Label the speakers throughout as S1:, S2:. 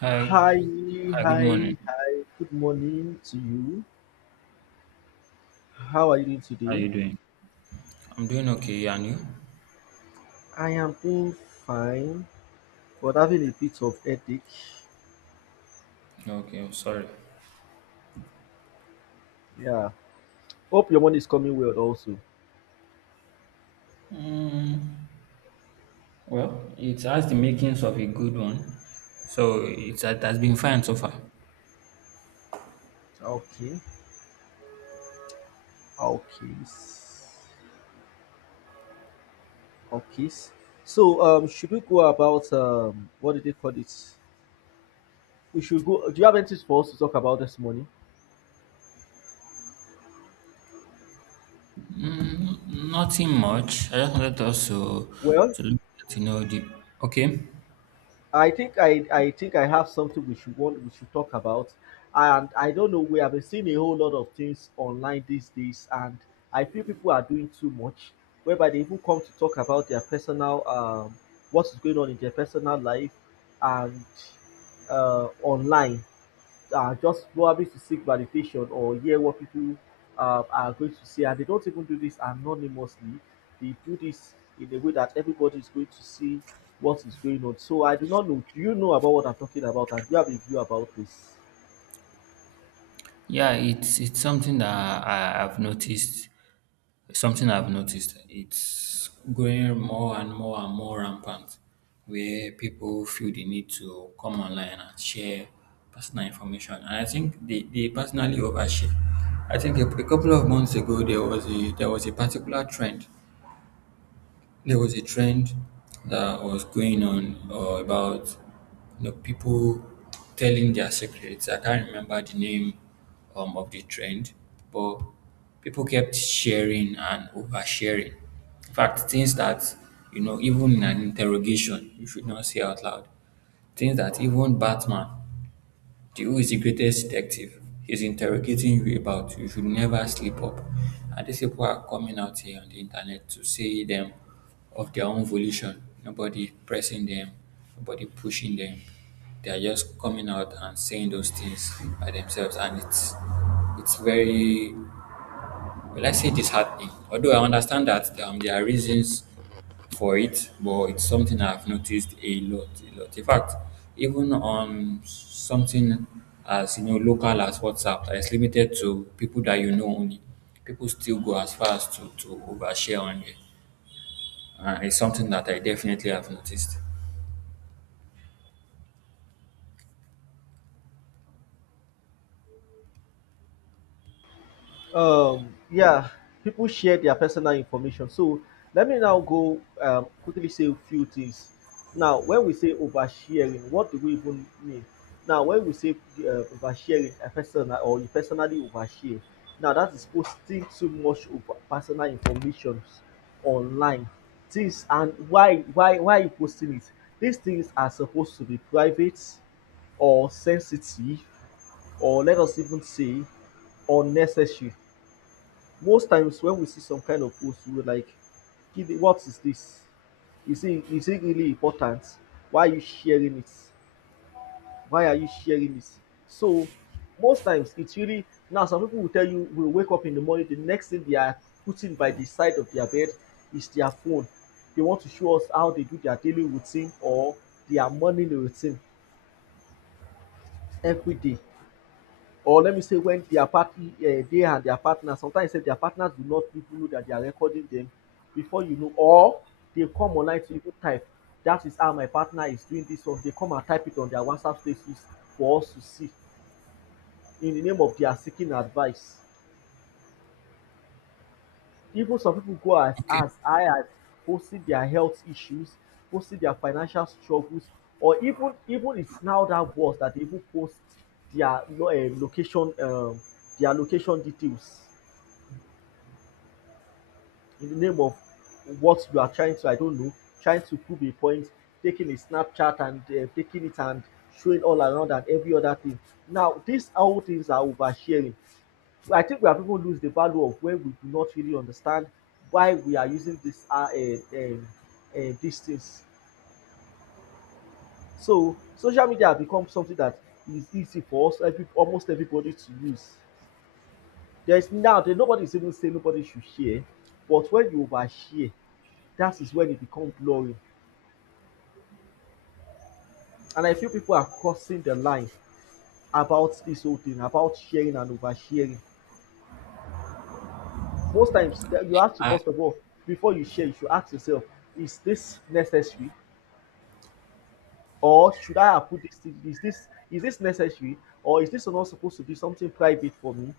S1: Hi.
S2: Hi,
S1: Hi, good morning.
S2: hi, good morning to you. How are you doing
S1: How are
S2: today?
S1: you doing? I'm doing okay, and you?
S2: I am doing fine, but having a bit of headache.
S1: Okay, I'm sorry.
S2: Yeah. Hope your money is coming well also.
S1: Mm, well, it has the makings of a good one. It has been fine so far.
S2: Okay. Okay. Okay. So should we go about what do they call it? We should go, do you have anything for us to talk about this morning?
S1: Nothing much. I just wanted us
S2: Well,
S1: to look at, you know, the, okay.
S2: I think I have something we should talk about, and I don't know, we have been seeing a whole lot of things online these days, and I feel people are doing too much, whereby they even come to talk about their personal what is going on in their personal life and online. Just probably to seek validation or hear what people are going to say. And they don't even do this anonymously. They do this in a way that everybody is going to see what is going on. So I do not know. Do you know about what I'm talking about? And do you have a view about this?
S1: Yeah, it's something that I've noticed. Something I've noticed, it's growing more and more and more rampant where people feel the need to come online and share personal information. And I think they personally overshare. I think a couple of months ago there was a particular trend there was a trend that was going on about you know people telling their secrets. I can't remember the name of the trend, but people kept sharing and oversharing. In fact, things that, you know, even in an interrogation, you should not say out loud. Things that even Batman the O is the greatest detective. He's interrogating you about you should never sleep up. And these people are coming out here on the internet to say them of their own volition. Nobody pressing them, nobody pushing them. They are just coming out and saying those things by themselves, and it's very Will I say disheartening? Although I understand that there are reasons for it, but it's something I've noticed a lot, a lot. In fact, even on something as, you know, local as WhatsApp that is limited to people that you know only, people still go as far as to overshare on it. It's something that I definitely have noticed.
S2: Yeah, people share their personal information. So let me now go quickly say a few things. Now, when we say oversharing, what do we even mean? Now, when we say oversharing, a person or you personally overshare, now that is posting too much of personal information online. Things, and why are you posting it? These things are supposed to be private or sensitive, or let us even say unnecessary. Most times when we see some kind of post, we will like, what is dis, is it really important, why are you sharing it, why are you sharing it? So most times it really, now some pipu will tell you, will wake up in the morning, the next thing they are putting by the side of their bed is their phone. They want to show us how they do their daily routine or their morning routine everyday. Or let me say when their party, they and their partner, sometimes sef their partners do not even know that they are recording them before you know, or they come online to even type, that is how my partner is doing this one, they come and type it on their WhatsApp status for us to see, in the name of their seeking advice. Even some people go as
S1: Okay.
S2: high as posting their health issues, posting their financial struggles, or even it's now that worse that they even post their lo location their location details, in the name of what you are trying to, I don't know, trying to prove a point, taking a Snapchat and taking it and showing all around and every other thing. Now, these all things are oversharing. So I think we have even lose the value of where we do not really understand why we are using this these things. So social media has become something that is easy for us, every, almost everybody to use. There's now that nobody is even saying nobody should share, but when you overshare, that is when it becomes blurry. And I feel people are crossing the line about this whole thing, about sharing and oversharing. Most times, you have to,
S1: I,
S2: first of all, before you share, you should ask yourself, is this necessary? Or should I have put this thing? Is this necessary? Or is this not supposed to be something private for me?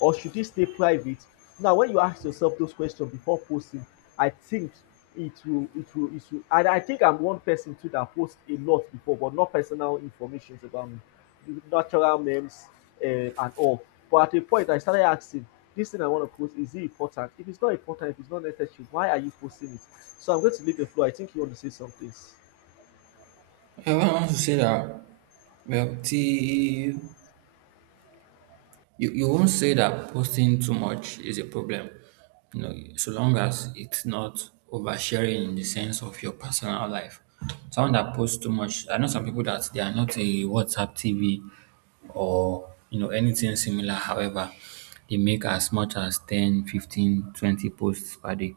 S2: Or should it stay private? Now, when you ask yourself those questions before posting, I think it will, and I think I'm one person too that posts a lot before, but not personal information about me, natural names and all. But at a point, I started asking, this thing I want to post, is it important? If it's not important, if it's not necessary, why are you posting it? So I'm going to leave the floor. I think you want to say some things.
S1: I want to say that well, the You won't say that posting too much is a problem, you know, so long as it's not oversharing in the sense of your personal life. Someone that posts too much, I know some people that they are not a WhatsApp TV or you know anything similar. However, they make as much as 10, 15, 20 posts per day.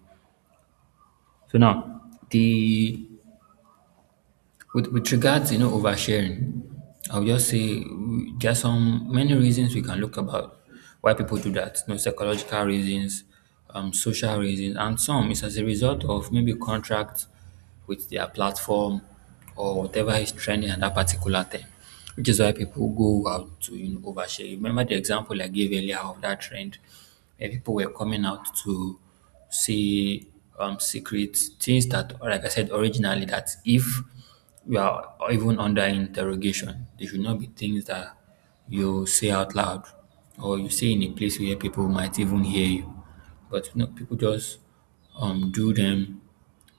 S1: So now the with regards, you know, oversharing, I'll just say mm, there are some many reasons we can look about why people do that. You know, psychological reasons, social reasons, and some is as a result of maybe contract with their platform or whatever is trending at that particular time, which is why people go out to, you know, overshare. Remember the example I gave earlier of that trend where people were coming out to say secret things that, like I said originally, that if you are even under interrogation, they should not be things that you say out loud or you say in a place where people might even hear you. But you know, people just do them,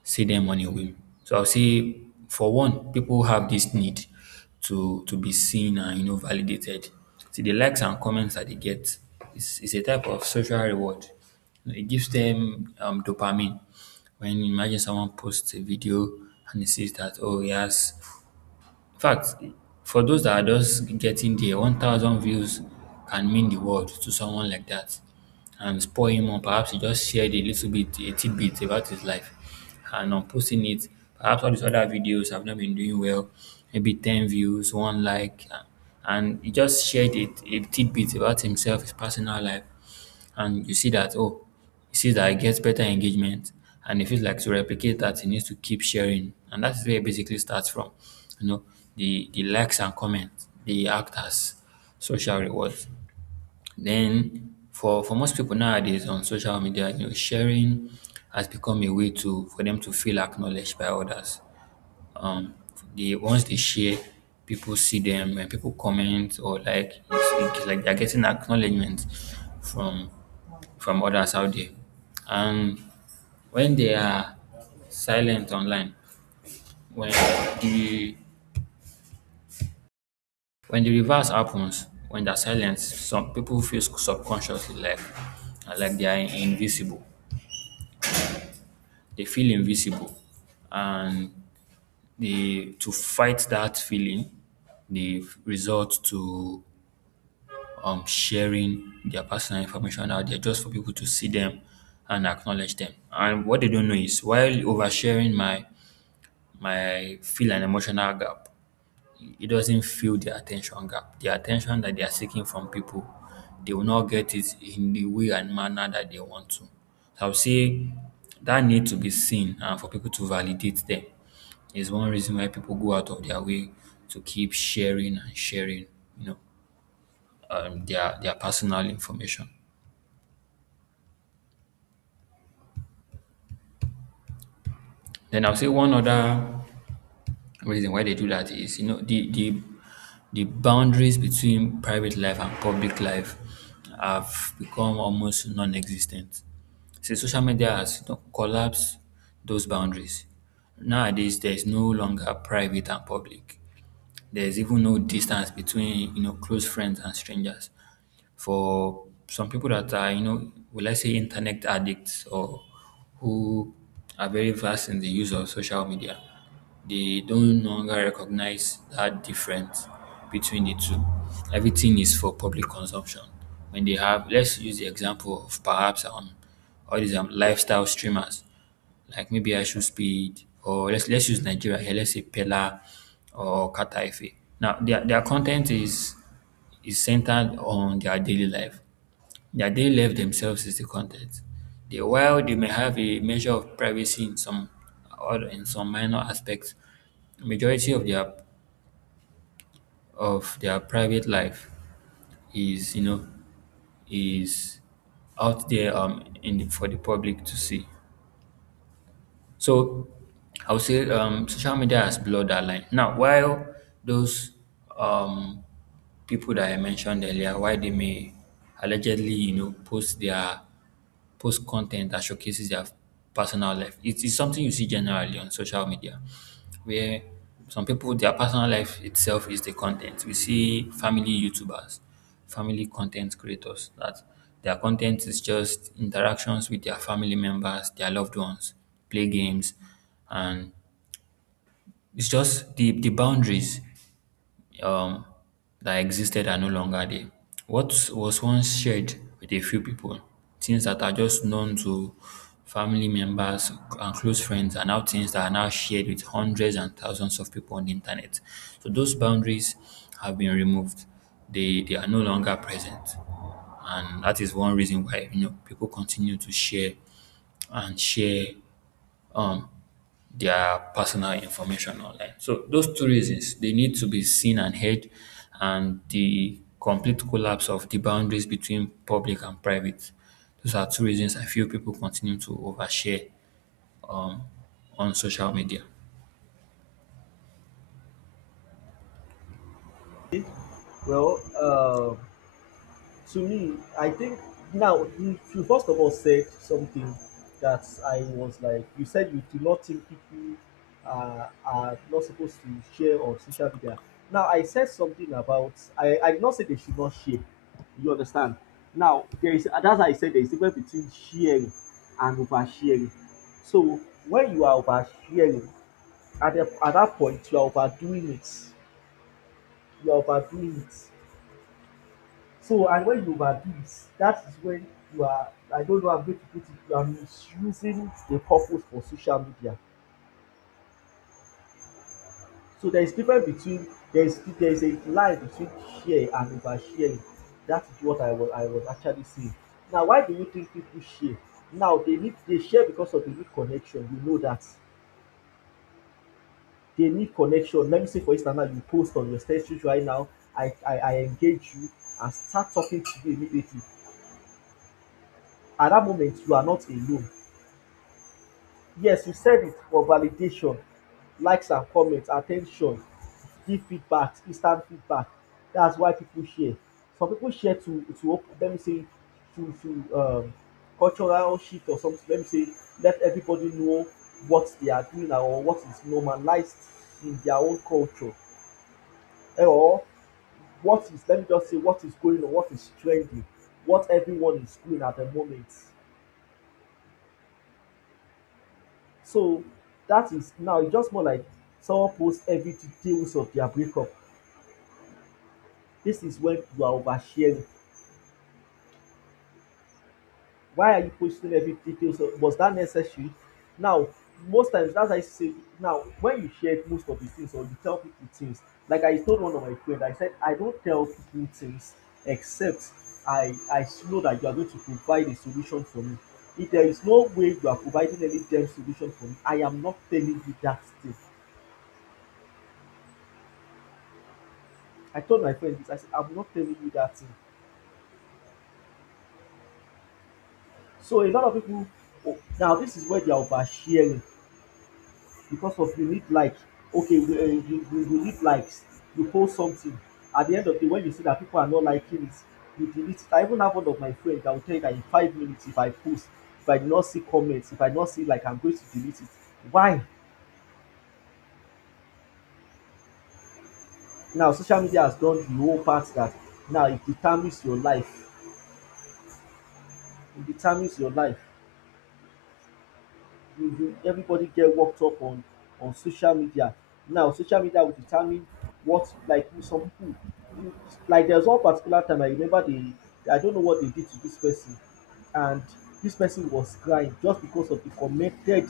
S1: say them on a whim. So I'll say, for one, people have this need to be seen and, you know, validated. See the likes and comments that they get is a type of social reward. It gives them dopamine. When you imagine someone posts a video and he sees that oh he has in fact, for those that are just getting there, 1,000 views can mean the world to someone like that and spur him on. Perhaps he just shared a little bit, a tidbit about his life and on posting it. Perhaps all these other videos have not been doing well, maybe 10 views, one like, and he just shared it, a tidbit about himself, his personal life and you see that oh he sees that he gets better engagement and he feels like to replicate that he needs to keep sharing and that is where it basically starts from, you know, the likes and comments they act as social rewards. Then for most people nowadays on social media, you know, sharing has become a way to for them to feel acknowledged by others. um the ones they share, people see them and people comment or like it's like they're getting acknowledgement from from others out there. And when they are silent online, when the when the reverse happens, when they're silent, some people feel subconsciously like they are invisible. They feel invisible, and they to fight that feeling, they resort to sharing their personal information out there just for people to see them and acknowledge them. And what they don't know is while oversharing my feel and emotional gap, it doesn't fill the attention gap. The attention that they are seeking from people, they will not get it in the way and manner that they want to. So I would say that need to be seen and for people to validate them is one reason why people go out of their way to keep sharing and sharing, you know, their personal information. Then I'll say one other reason why they do that is, you know, the boundaries between private life and public life have become almost non-existent. So social media has, you know, collapsed those boundaries. Nowadays, there is no longer private and public. There is even no distance between, you know, close friends and strangers for some people that are, you know, will I say internet addicts or who are very vast in the use of social media, they don't no longer recognize that difference between the two. Everything is for public consumption. When they have, let's use the example of perhaps all these lifestyle streamers, like maybe I should Speed or let's use Nigeria here, let's say Pella or Kataife. Now their content is centered on their daily life. Their daily life themselves is the content. They, while they may have a measure of privacy in some or in some minor aspects, majority of their private life is you know is out there in the, for the public to see. So I would say social media has blurred that line. Now, while those um, people that I mentioned earlier, why they may allegedly, you know, post their post content that showcases their personal life. It is something you see generally on social media, where some people their personal life itself is the content. We see family YouTubers family content creators that their content is just interactions with their family members, their loved ones, play games, and it's just the boundaries um, that existed are no longer there. What was once shared with a few people, things that are just known to family members and close friends, are now things that are now shared with hundreds and thousands of people on the internet. So those boundaries have been removed. They are no longer present, and that is one reason why, you know, people continue to share and share um, their personal information online. So those two reasons, they need to be seen and heard, and the complete collapse of the boundaries between public and private. Those are two reasons I feel people continue to overshare um, on social media.
S2: Well, to me, I think now you first of all said something that I was like, you said you do not think people are not supposed to share on social media. Now, I said something about, I did not say they should not share. You understand? Now, there is, that's how I said there is a difference between sharing and oversharing. So, when you are oversharing, at that point, you are overdoing it. You are overdoing it. So, and when you overdo it, that is when you are, I don't know how I'm going to put it, you are misusing the purpose for social media. So there is difference between, there is a line between share and oversharing. That is what I was actually saying. Now why do you think people share? Now they share because of the need connection. We know that they need connection. Let me say for instance now you post on your status right now, I engage you and start talking to you immediately. At that moment you are not alone. Yes, you said it for validation, likes and comments, attention, give feedback, instant feedback. That's why people share. Some people share let me say to cultural shift or something. Let me say let everybody know what they are doing or what is normalized in their own culture, eh, or what is, let me just say, what is going on, what is trending, what everyone is doing at the moment. So that is, now it's just more like someone posts every details of their breakup. This is when you are oversharing. Why are you posting every details? Of, was that necessary? Now, most times, that's why I say, now when you share most of the things or you tell people things, like I told one of my friends, I said I don't tell people things except I know that you are going to provide a solution for me. If there is no way you are providing any damn solution for me, I am not telling you that thing. I told my friend this. I said, I'm not telling you that thing. So a lot of people, oh, now this is where they are oversharing, because of you need like, okay, you need likes, you post something, at the end of the day when you see that people are not liking it, you delete it. I even have one of my friends that will tell you that in 5 minutes if I post, if I do not see comments, if I do not see like, I'm going to delete it. Why? Now social media has done the whole part that now it determines your life, it determines your life. you you, everybody get worked up on social media. Now social media will determine what, like some people, you, like there's one particular time, I remember they, I don't know what they did to this person, and this person was crying just because of the commented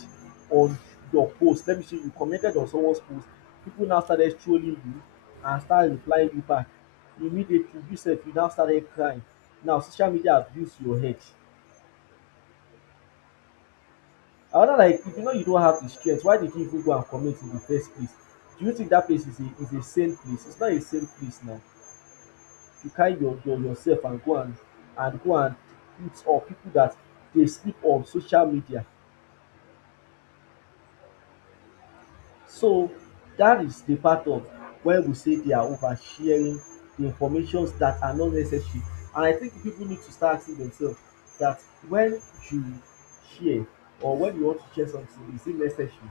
S2: on your post. Let me see, you commented on someone's post, people now started trolling you and start replying you back, immediately you sef you now started crying. Now social media abuse your head. Another na, if you know you don't have the strength, why did you even go and commit in the first place? Do you think that place is a sane place? It's not a sane place now. You carry your yourself and go and eat up people that dey sleep on social media. So dat is the part of when we say they are oversharing, the informations that are not necessary, and I think people need to start asking themselves that when you share or when you want to share something, is it necessary?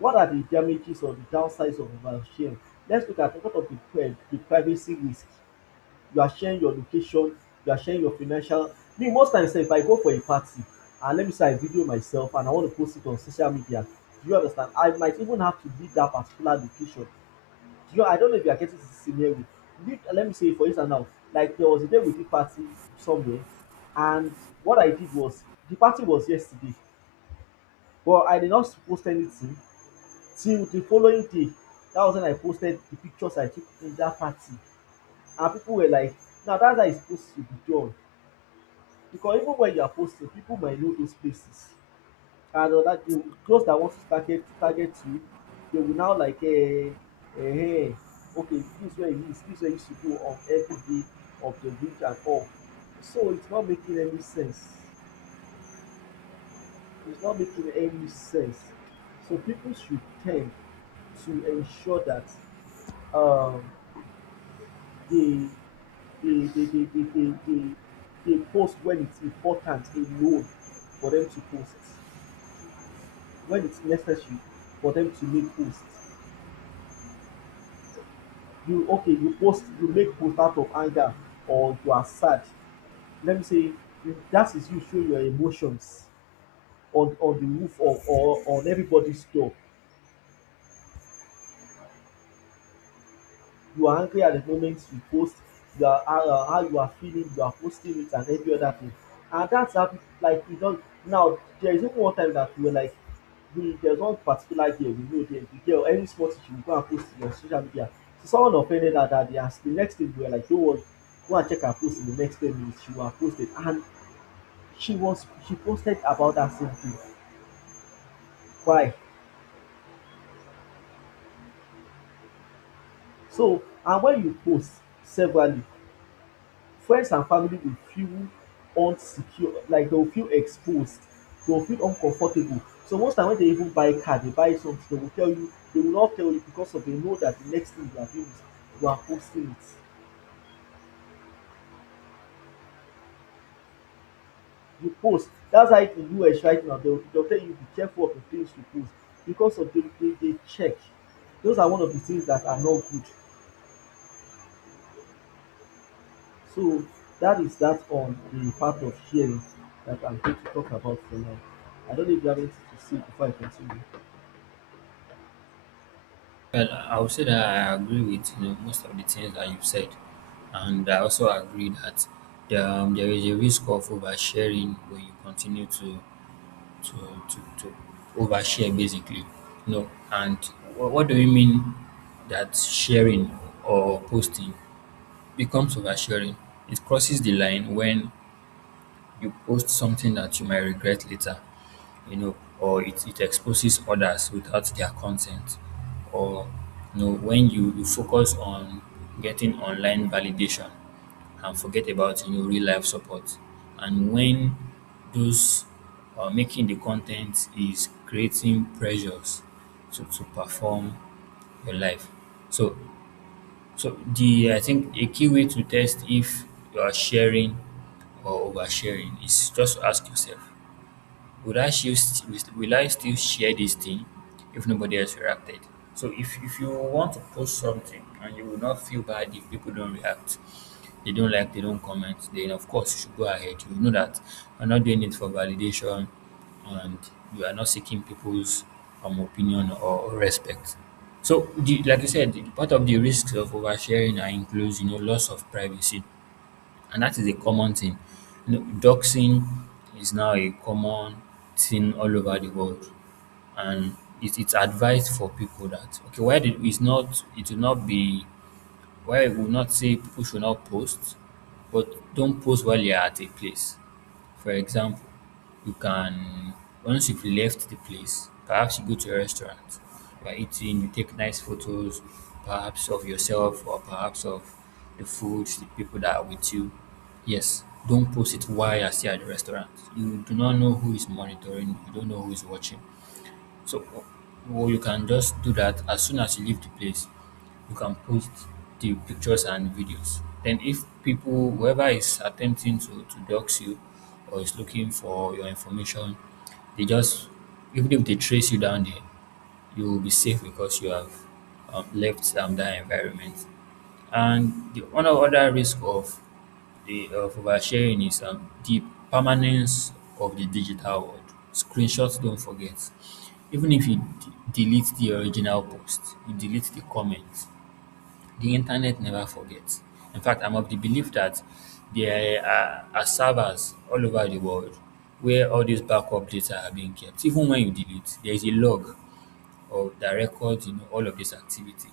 S2: What are the damages or the downsides of oversharing? Let's look at what of the pri the privacy risk. You are sharing your location, you are sharing your financial. Me, most times, sef, if I go for a party and let me say I video myself and I want to post it on social media, do you understand? I might even have to leave that particular location. Do you, I don't know if you are getting the scenario. Leave, let me say, for instance, now, like there was a day we did party somewhere, and what I did was, the party was yesterday, but I did not post anything till the following day. That was when I posted the pictures I took in that party, and people were like, "Now that's how it's supposed to be done." Because even when you are posting, people might know those places and other thing those that want to target you, they will now um okay this is where he is, this is where he should go on every day of the week and all. So it's not making any sense. It's not making any sense. So people should tend to ensure that um they they they they they they they they post when it's important alone for them to post, when it's necessary for them to make post. You okay, you post, you make post out of anger or you are sad. Let me say that is you show your emotions on the roof of or on everybody's door. You are angry at the moment you post, you are how you are, how you are feeling, you are posting it and every other thing. And that's how people like it don. Now there is even one time that we were like we there's one particular girl we know there. The girl, every small thing she go and post it on social media. So someone offended her that day, and the next day we were like, don't worry, go and check her post in the next 10 minutes she would have posted, and she posted about that same thing. Why? So and when you post severally, friends and family go feel unsecure, like dem go feel exposed, dem go feel uncomfortable. So most times when dem even buy car, dey buy something, dem go just tell you because of dem know that the next thing you are doing is you are posting it. You post. That's why in US right now dem go tell you be careful of the things you post because of dem dey check. Those are one of the things that are not good. So that is that on the part of sharing that I'm going to talk about for now. I don't know if you have anything to say before I continue.
S1: Well, I would say that I agree with, you know, most of the things that you've said, and I also agree that there, there is a risk of oversharing when you continue to to overshare basically. No, and what do you mean that sharing or posting becomes oversharing? It crosses the line when you post something that you might regret later, you know, or it exposes others without their consent, or you know, when you focus on getting online validation and forget about, you know, real life support, and when those making the content is creating pressures to perform your life. So so the I think a key way to test if you are sharing or oversharing is just to ask yourself would I will I still share this thing if nobody else reacted? So if you want to post something and you will not feel bad if people don't react, they don't like, they don't comment, then of course you should go ahead. You know that you're not doing it for validation and you are not seeking people's opinion or respect. So, the, like you said, part of the risks of oversharing are includes, you know, loss of privacy and that is a common thing. You know, doxing is now a common thing all over the world, and it's advised for people that okay, why did it's not it will not be where it will not say people should not post, but don't post while you're at a place. For example, you can once you've left the place, perhaps you go to a restaurant, you're eating, you take nice photos, perhaps of yourself or perhaps of the food, the people that are with you. Yes, don't post it while you're still at the restaurant. You do not know who is monitoring, you don't know who is watching. So, or you can just do that as soon as you leave the place. You can post the pictures and videos. Then, if people, whoever is attempting to dox you or is looking for your information, they just, even if they trace you down there, you will be safe because you have left that environment. And the one other risk of the of oversharing is, the permanence of the digital world. Screenshots don't forget. Even if you delete the original post, you delete the comment. The internet never forgets. In fact, I'm of the belief that there are servers all over the world where all these backup data are being kept. Even when you delete, there is a log of that records, you know, all of this activity.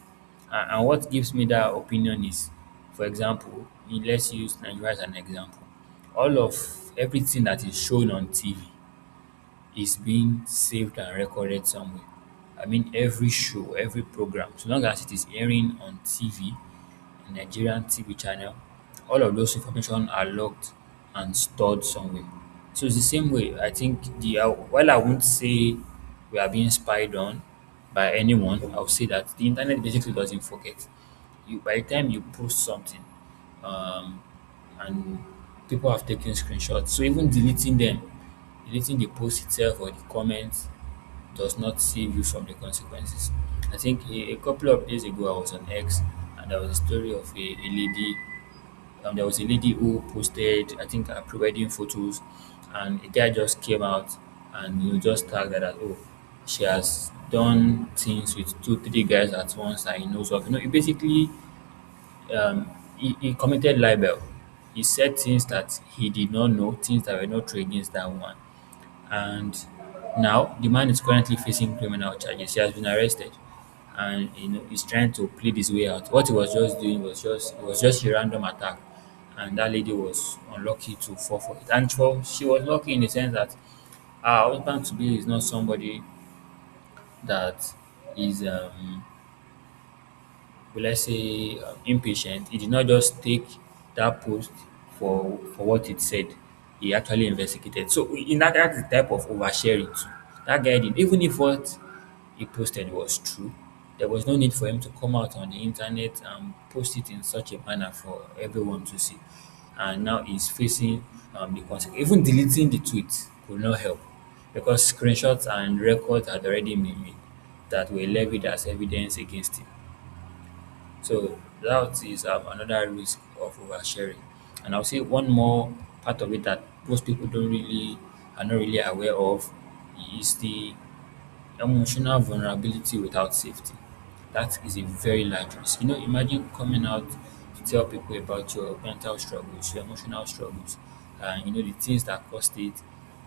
S1: And, what gives me that opinion is, for example, let's use Nigeria as an example. All of everything that is shown on TV is being saved and recorded somewhere. I mean, every show, every program, so long as it is airing on TV, a Nigerian TV channel, all of those information are locked and stored somewhere. So it's the same way. I think the, while I won't say we are being spied on by anyone, I'll say that the internet basically doesn't forget. You By the time you post something, um, and people have taken screenshots, so even deleting the post itself or the comment does not save you from the consequences. I think a, couple of days ago I was on X and there was a story of a, lady. There was a lady who posted, I think, her pre-wedding photos, and a guy just came out and, you know, just tagged her that, oh, she has done things with two, three guys at once that he knows of. You know, it basically, um, he, committed libel. He said things that he did not know, things that were not true against that woman. And now the man is currently facing criminal charges. He has been arrested, and you know he's trying to plead his way out. What he was just doing was just, a random attack, and that lady was unlucky to fall for it. And for she was lucky in the sense that her husband to be is not somebody that is will, I say, impatient. He did not just take that post for what it said. He actually investigated. So in that's the type of oversharing too. That guy did, even if what he posted was true, there was no need for him to come out on the internet and post it in such a manner for everyone to see. And now he's facing, the consequence. Even deleting the tweet could not help because screenshots and records had already been made that were levied as evidence against him. So that is, another risk of oversharing. And I'll say one more part of it that most people don't really are not really aware of is the emotional vulnerability without safety. That is a very large risk. You know, imagine coming out to tell people about your mental struggles, your emotional struggles, and you know the things that caused it,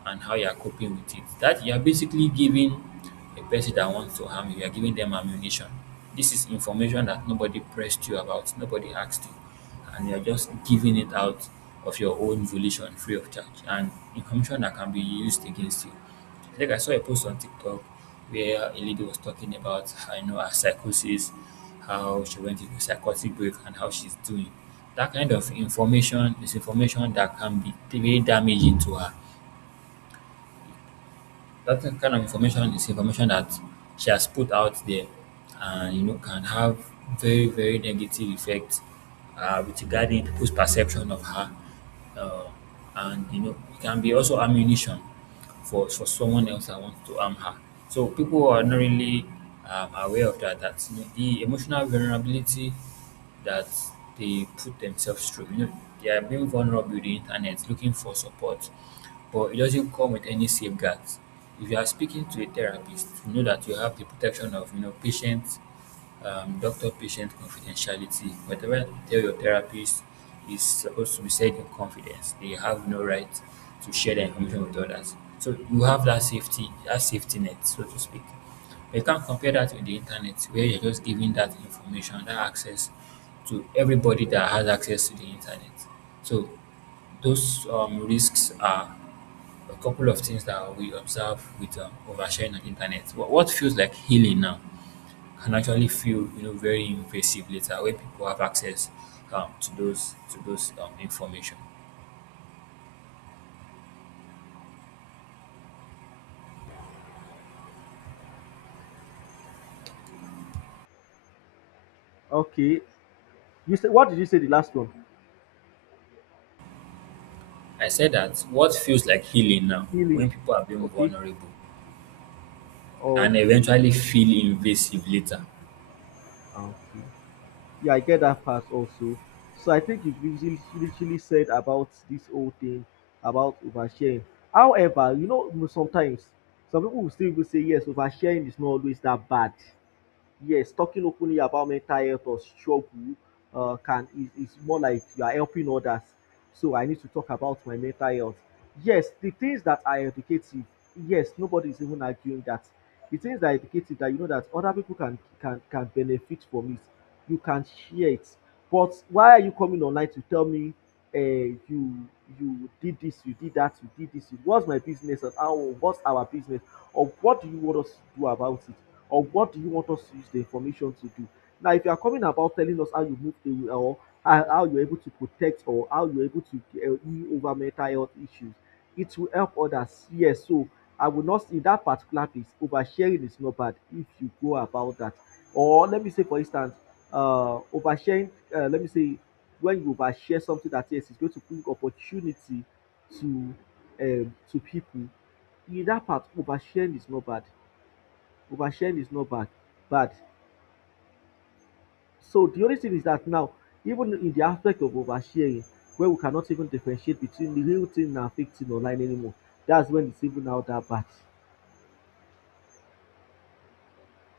S1: and how you are coping with it. That you are basically giving a person that wants to harm you, you are giving them ammunition. This is information that nobody pressed you about, nobody asked you, and you are just giving it out of your own volition, free of charge, and information that can be used against you. Like I saw a post on TikTok where a lady was talking about, I know, her psychosis, how she went into a psychotic break, and how she's doing. That kind of information is information that can be very damaging to her, that kind of information is information that she has put out there, and you know can have very, very negative effects, with regarding people's perception of her, uh, and you know it can be also ammunition for someone else that wants to harm her. So people are not really, aware of that, you know, the emotional vulnerability that they put themselves through. You know, they are being vulnerable to the internet, looking for support, but it doesn't come with any safeguards. If you are speaking to a therapist, you know that you have the protection of, you know, patient, doctor-patient confidentiality. Whatever you tell your therapist is supposed to be said in confidence. They have no right to share the information with others. So you have that safety net, so to speak. You can't compare that with the internet where you're just giving that information, that access to everybody that has access to the internet. So those, risks are a couple of things that we observe with, oversharing on the internet. What, feels like healing now can actually feel, you know, very invasive later when people have access, to those, information.
S2: Okay. You said, what did you say the last one?
S1: I said that what feels like healing now when
S2: Healing.
S1: people are being
S2: Okay.
S1: vulnerable and
S2: Okay.
S1: eventually feel invasive later.
S2: Okay. Yeah, I get that part also. So I think you've literally said about this whole thing about oversharing. However, you know sometimes some people will still even say yes, oversharing is not always that bad. Yes, talking openly about mental health or struggle can is more like you are helping others. So I need to talk about my mental health. Yes, the things that are educative. Yes, nobody is even arguing that. The things that are educative that you know that other people can benefit from it, you can share it. But why are you coming online to tell me, uh, you you did this, you did that, you did this. What's my business and how? What's our business? Or what do you want us to do about it? Or what do you want us to use the information to do? Now, if you are coming about telling us how you moved away or how you're able to protect or how you're able to heal over mental health issues, it will help others. Yes, so I will not, in that particular place, oversharing is not bad if you go about that. Or let me say, for instance, oversharing. Let me say, when you overshare something that yes, it's going to bring opportunity to to people. In that part, oversharing is not bad. So the only thing is that now, even in the aspect of oversharing where we cannot even differentiate between the real thing and fake thing online anymore, that's when it's even now that bad.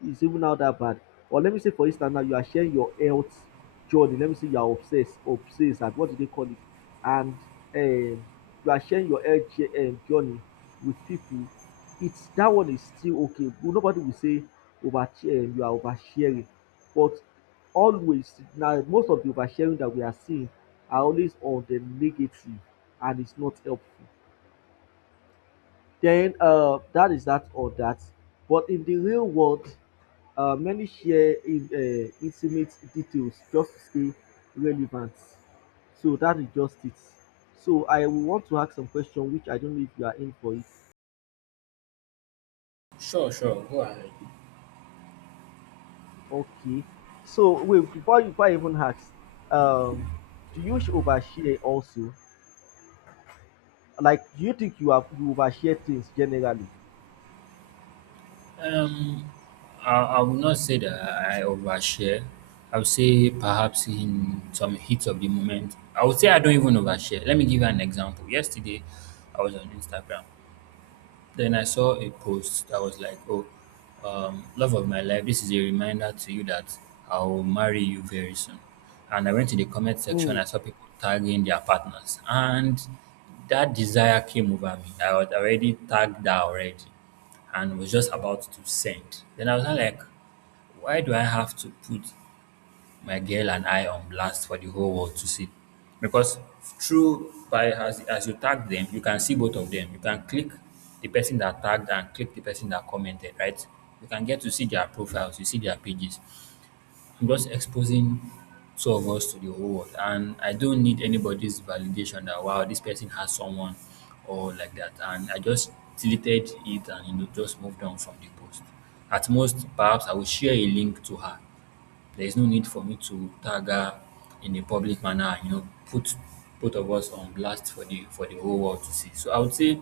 S2: Is even now that bad. Or let me say, for instance, now you are sharing your health journey. Let me say you are obsessed, and what do they call it? And um, you are sharing your health journey with people. It's that one is still okay. But nobody will say over you are oversharing, but always now most of the oversharing that we are seeing are always on the negative, and it's not helpful. Then that is that or that. But in the real world, many share in, intimate details just to stay relevant. So that is just it. So I will want to ask some question which I don't know if you are in for it.
S1: Sure, sure. Go ahead.
S2: Okay. So wait, before I even ask, um, do overshare also? Like, do you think you overshare things generally?
S1: Um, I will not say that I overshare. I would say perhaps in some heat of the moment. I would say I don't even overshare. Let me give you an example. Yesterday, I was on Instagram. Then I saw a post that was like, "Oh, love of my life, this is a reminder to you that I'll marry you very soon." And I went to the comment section.
S2: Mm.
S1: I saw people tagging their partners, and that desire came over me. I was already tagged that already, and was just about to send. Then I was not like, "Why do I have to put my girl and I blast for the whole world to see." Because through by as you tag them, you can see both of them. You can click the person that tagged and click the person that commented, right? You can get to see their profiles, you see their pages. I'm just exposing two of us to the whole world. And I don't need anybody's validation that, wow, this person has someone or like that. And I just deleted it and, you know, just moved on from the post. At most, perhaps I will share a link to her. There is no need for me to tag her in a public manner, you know, put both of us on blast for the whole world to see. So I would say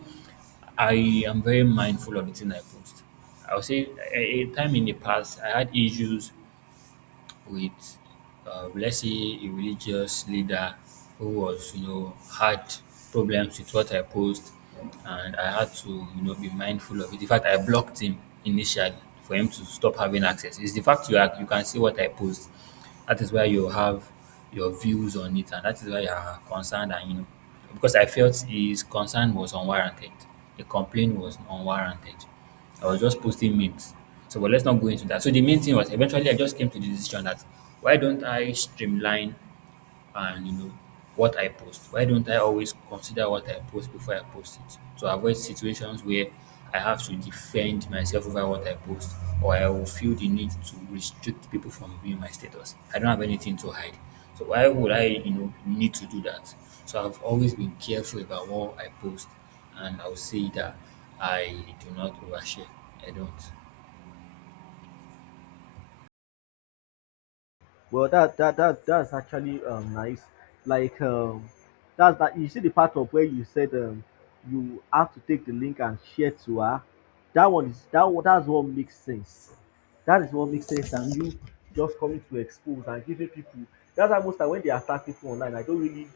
S1: I am very mindful of the thing I post. I would say a, time in the past I had issues with, let's say, a religious leader who was, you know, had problems with what I post, and I had to, you know, be mindful of it. In fact, I blocked him initially for him to stop having access. It's the fact you are, you can see what I post. That is why you have your views on it, and that is why you are concerned, and you know, because I felt his concern was unwarranted, the complaint was unwarranted. I was just posting memes. So, but let's not go into that. So the main thing was eventually I just came to the decision that why don't I streamline and, you know, what I post. Why don't I always consider what I post before I post it to avoid situations where I have to defend myself over what I post or I will feel the need to restrict people from viewing my status. I don't have anything to hide. So why would I, you know, need to do that? So I've always been careful about what I post, and I'll say that I do not overshare. I don't.
S2: Well, that's actually nice. Like, that's that. You see the part of where you said, you have to take the link and share to her. That one is that one. That's what makes sense. That is what makes sense. And you just coming to expose and giving people. That's why most time when they attack people online, I don't really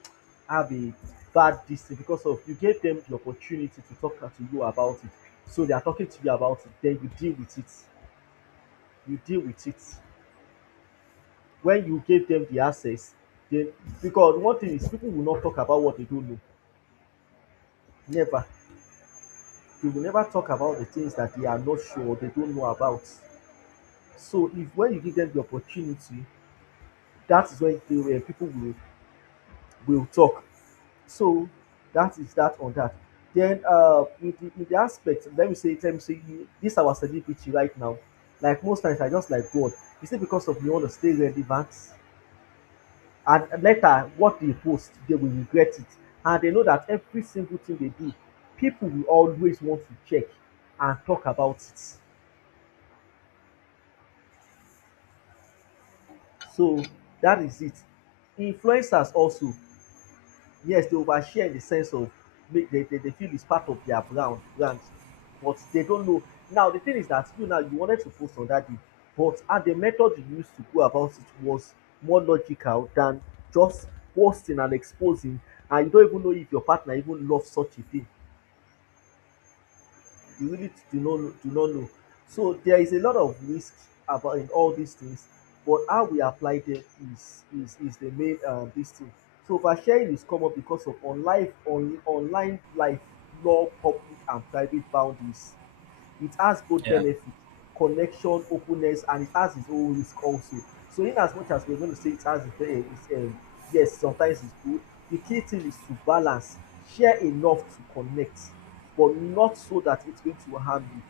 S2: have a bad distance because of you gave them the opportunity to talk to you about it. So they are talking to you about it. Then you deal with it. You deal with it when you give dem the access. Dem, because one thing is people will not talk about what they don't know, never. They will never talk about the things that they are not sure or they don't know about. So if when you give them the opportunity, that is when they will people will talk. So that is that on that. Then in the aspect, let me say this our celebrity right now, like most times I just like god, is it because of you want to stay relevant and later what dey post they will regret it, and they know that every single thing they do people will always want to check and talk about it. So that is it. Influencers also, yes, dey overshare in the sense of make dem dey feel it's part of their brand, but they don't know. Now the thing is that you wanted to post on that day, but how the method you used to go about it was more logical than just posting and exposing, and you don't even know if your partner even love such a thing. You really do not know. So there is a lot of risk about in all these things, but how we apply them is the main dis thing. So oversharing is common because of online life, law public and private boundaries. It has both
S1: Yeah.
S2: benefit, connection, openness, and it has its own risk also. So in as much as we're going to say it has its, its yes, sometimes it's good. The key thing is to balance, share enough to connect, but not so that it's going to harm you.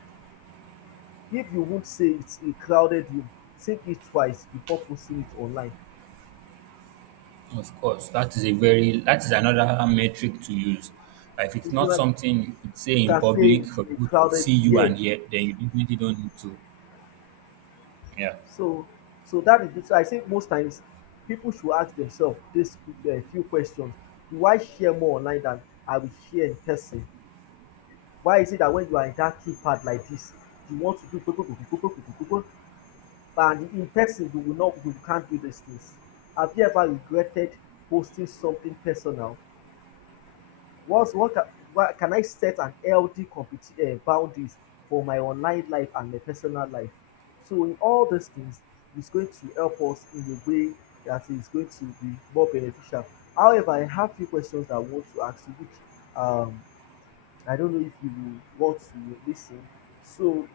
S2: If you won't say it's a crowded room, think it twice before posting it online.
S1: Of course, that is a very, that is another metric to use. Like, if it's
S2: If you,
S1: not
S2: like,
S1: something you could say
S2: you
S1: in
S2: can say
S1: public
S2: it's
S1: for
S2: a
S1: people to
S2: crowded,
S1: see you
S2: yes.
S1: and hear, then you definitely don't need to. Yeah.
S2: So, so that is it. So I say most times people should ask themselves this few questions. Do I share more online than I will share in person? Why is it that when you are in that keypad like this, you want to do go, and in person you will not you can't do these things? Have you ever regretted posting something personal? What's, what, can, what can I set an healthy boundaries for my online life and my personal life? So in all these things, it's going to help us in a way that is going to be more beneficial. However, I have few questions that I want to ask you, which um, I don't know if you will want to lis ten. So,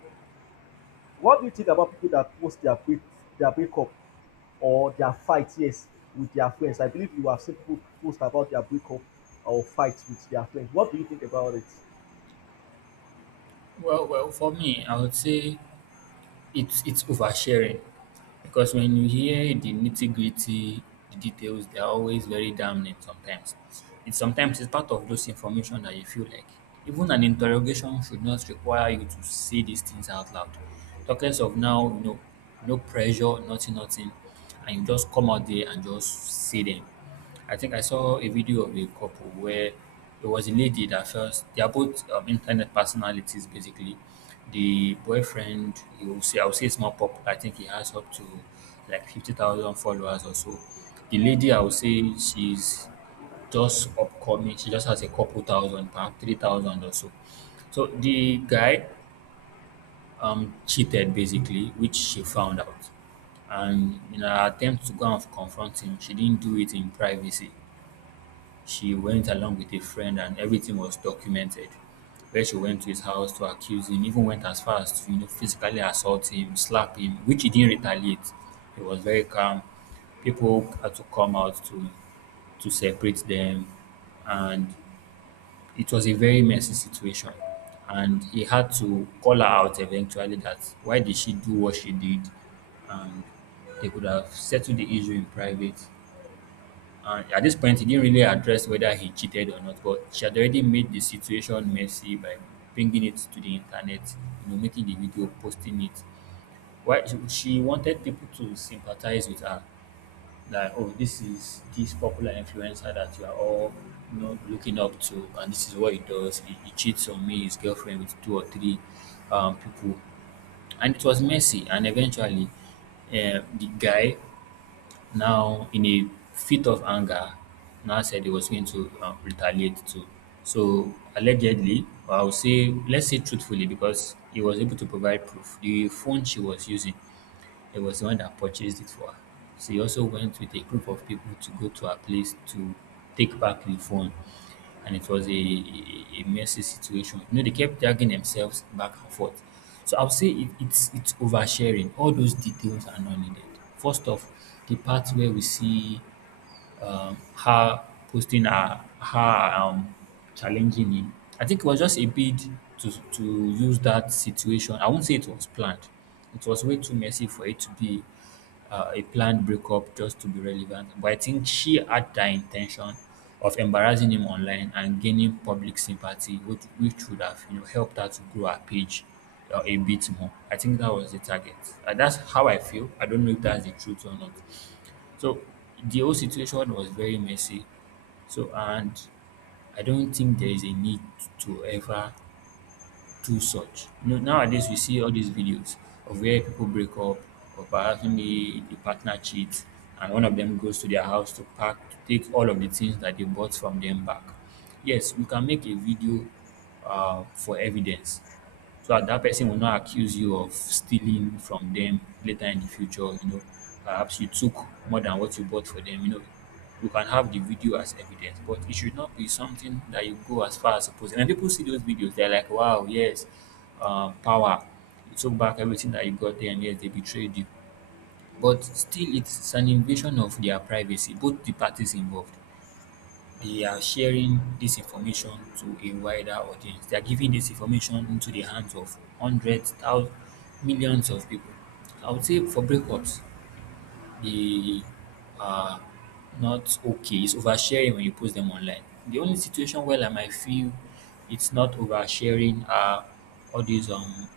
S2: what do you think about people that post their break their breakup or their fight, yes, with their friends? I believe you have seen people post about their breakup or fight with their friends. What do you think about it?
S1: Well, well, for me, I would say it's oversharing because when you hear the nitty gritty, the details, they're always very damning sometimes. It's sometimes it's part of those information that you feel like even an interrogation should not require you to say these things out loud. Talk less of now, you know, no pressure, nothing, nothing, and you just come out there and just say them. I think I saw a video of a couple where it was a lady that first, they are both, internet personalities basically. The boyfriend, you will see, I would say it's more popular. I think he has up to like 50,000 followers or so. The lady, I would say she's just upcoming. She just has a couple thousand, perhaps 3,000 or so. So the guy cheated basically, which she found out. And in her attempt to go and confront him, she didn't do it in privacy, she went along with a friend and everything was documented, where she went to his house to accuse him, even went as far as to, physically assault him, slap him, which he didn't retaliate. He was very calm. People had to come out to separate them, and it was a very messy situation. And he had to call her out eventually, that why did she do what she did, and they could have settled the issue in private. At this point, he didn't really address whether he cheated or not, but she had already made the situation messy by bringing it to the internet, making the video, posting it. Why she wanted people to sympathize with her, that oh, this is this popular influencer that you are all, looking up to, and this is what he does. He cheats on me, his girlfriend, with two or three people, and it was messy. And eventually, the guy, now in a fit of anger, now said he was going to retaliate too. So allegedly, or I would say, let's say truthfully, because he was able to provide proof. The phone she was using, it was the one that purchased it for her. She also went with a group of people to go to her place to take back the phone, and it was a messy situation. You know, they kept dragging themselves back and forth. So I'll say it's oversharing. All those details are not needed. First off, the part where we see her posting her challenging him. I think it was just a bid to use that situation. I won't say it was planned. It was way too messy for it to be a planned breakup just to be relevant. But I think she had the intention of embarrassing him online and gaining public sympathy, which, would have helped her to grow her page a bit more. I think that was the target. That's how I feel. I don't know if that's the truth or not. So the whole situation was very messy. So and I don't think there is a need to ever do such. You know, nowadays we see all these videos of where people break up, or perhaps maybe the partner cheats, and one of them goes to their house to pack, to take all of the things that they bought from them back. Yes, we can make a video for evidence, so that that person will not accuse you of stealing from them later in the future. You know, perhaps you took more than what you bought for them. You know, you can have the video as evidence, but it should not be something that you go as far as supposing. And people see those videos, they're like, wow, yes, power. You took back everything that you got there, and yes, they betrayed you. But still, it's an invasion of their privacy. Both the parties involved, they are sharing this information to a wider audience. They are giving this information into the hands of hundreds, thousands, millions of people. I would say for breakups, they are not okay, it's oversharing when you post them online. The only situation where, like, I might feel it's not oversharing are all these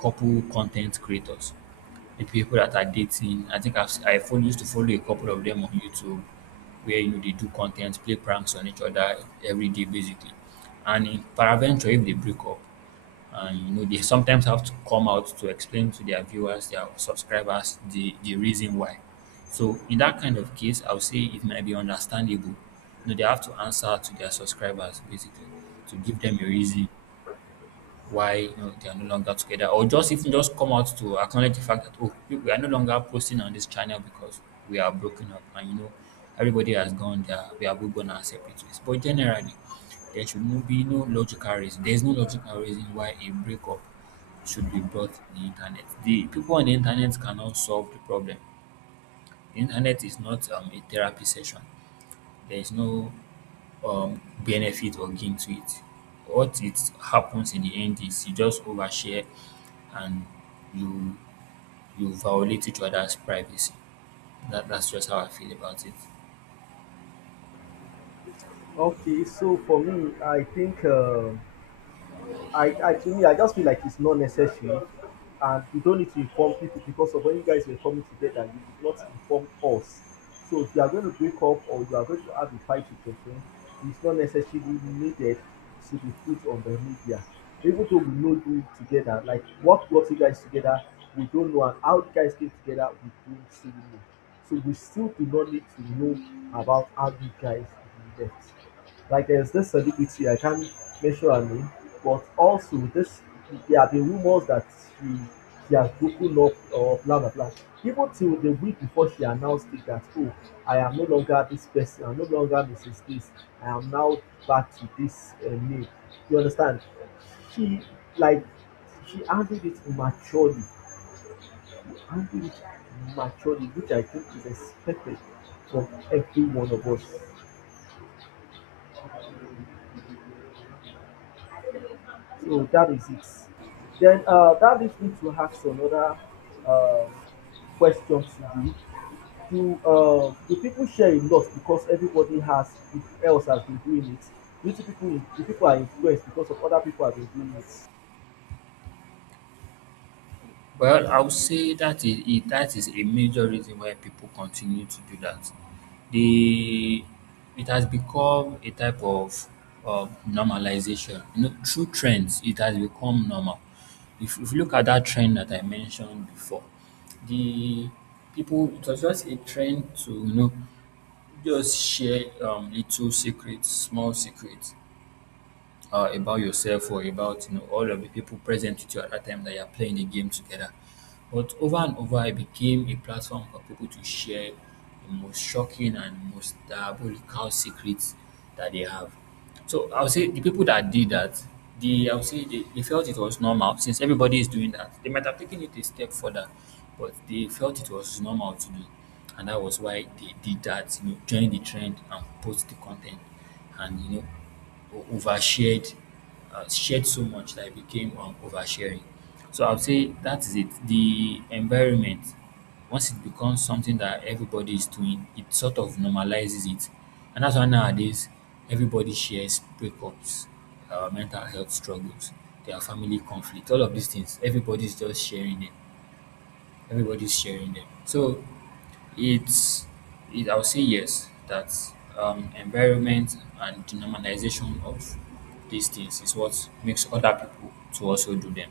S1: couple content creators, the people that are dating. I think used to follow a couple of them on YouTube, where you know they do content, play pranks on each other every day basically. And in paraventure, if they break up, and you know they sometimes have to come out to explain to their viewers, their subscribers, the reason why. So in that kind of case, I'll say it might be understandable. You know, they have to answer to their subscribers basically, to give them a reason why, you know, they are no longer together, or just even just come out to acknowledge the fact that oh, we are no longer posting on this channel because we are broken up, and you know, everybody has gone there. We are both gone our separate ways. But generally, there should no logical reason. There is no logical reason why a breakup should be brought to the internet. The people on the internet cannot solve the problem. The internet is not a therapy session. There is no benefit or gain to it. What it happens in the end is you just overshare, and you you violate each other's privacy. That's just how I feel about it.
S2: Okay, so for me, I think I to me, I just feel like it's not necessary, and you don't need to inform people because of when you guys were coming together, you did not inform us. So if you are going to break up or you are going to have a fight with your friend, it's not necessarily needed to be put on the media. Even though we know you together, like what brought you guys together we don't know, and how you guys came together we don't still know. So we still do not need to know about how you guys left. Like there's this celebrity I can't mention her name, but also this, there have been rumors that she she has broken up or blah blah blah. Even till the week before she announced it that oh, I am no longer this person, I'm no longer Mrs. This, I am now back to this name. You understand? She Like she handled it maturely, handled it which I think is expected from every one of us. So that is it. Then that leads me to ask another um, question to you. Do people share a lot because everybody has else has been doing it? Do people are influenced because of other people have been doing it?
S1: Well, I would say that is it, that is a major reason why people continue to do that. They It has become a type of normalization. You know, through trends, it has become normal. If you look at that trend that I mentioned before, the people, it was just a trend to just share little secrets, small secrets about yourself, or about, you know, all of the people present with you at that time that you are playing the game together, but over and over, it became a platform for people to share the most shocking and most diabolical secrets that they have. So I would say the people that did that, the I would say they felt it was normal since everybody is doing that. They might have taken it a step further, but they felt it was normal to do. And that was why they did that, you know, join the trend and post the content, and you know, overshared, shared so much that it became, oversharing. So I would say that is it. The environment, once it becomes something that everybody is doing, it sort of normalizes it. And that's why nowadays everybody shares breakups, mental health struggles, their family conflict, all of these things. Everybody's sharing them. So it's it, I'll say yes, that environment and the normalization of these things is what makes other people to also do them.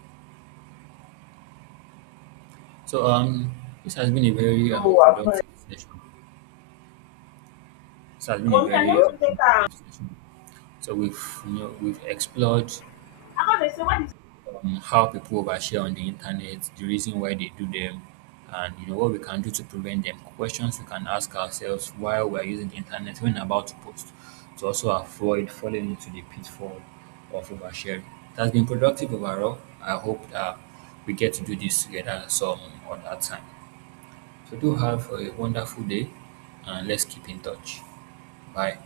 S1: So this has been a very
S2: No, I've
S1: productive
S2: not.
S1: session. This has been a
S2: But me, I don't
S1: very
S2: well, take that.
S1: productive session. So we've, you know, we've explored
S2: I'm going to say, what is.
S1: how people overshare on the internet, the reason why they do them, and you know what we can do to prevent them. Questions we can ask ourselves while we're using the internet when about to post, to also avoid falling into the pitfall of oversharing. It has been productive overall. I hope that we get to do this together some other time. So do have a wonderful day, and let's keep in touch. Bye.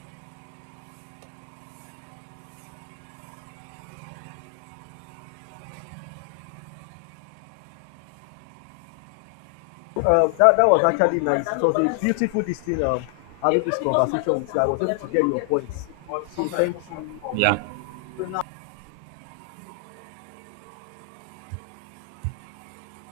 S2: That, was actually nice. It was a beautiful this thing, having this conversation with you. I was able to get your points. So sometimes thank people.
S1: Yeah.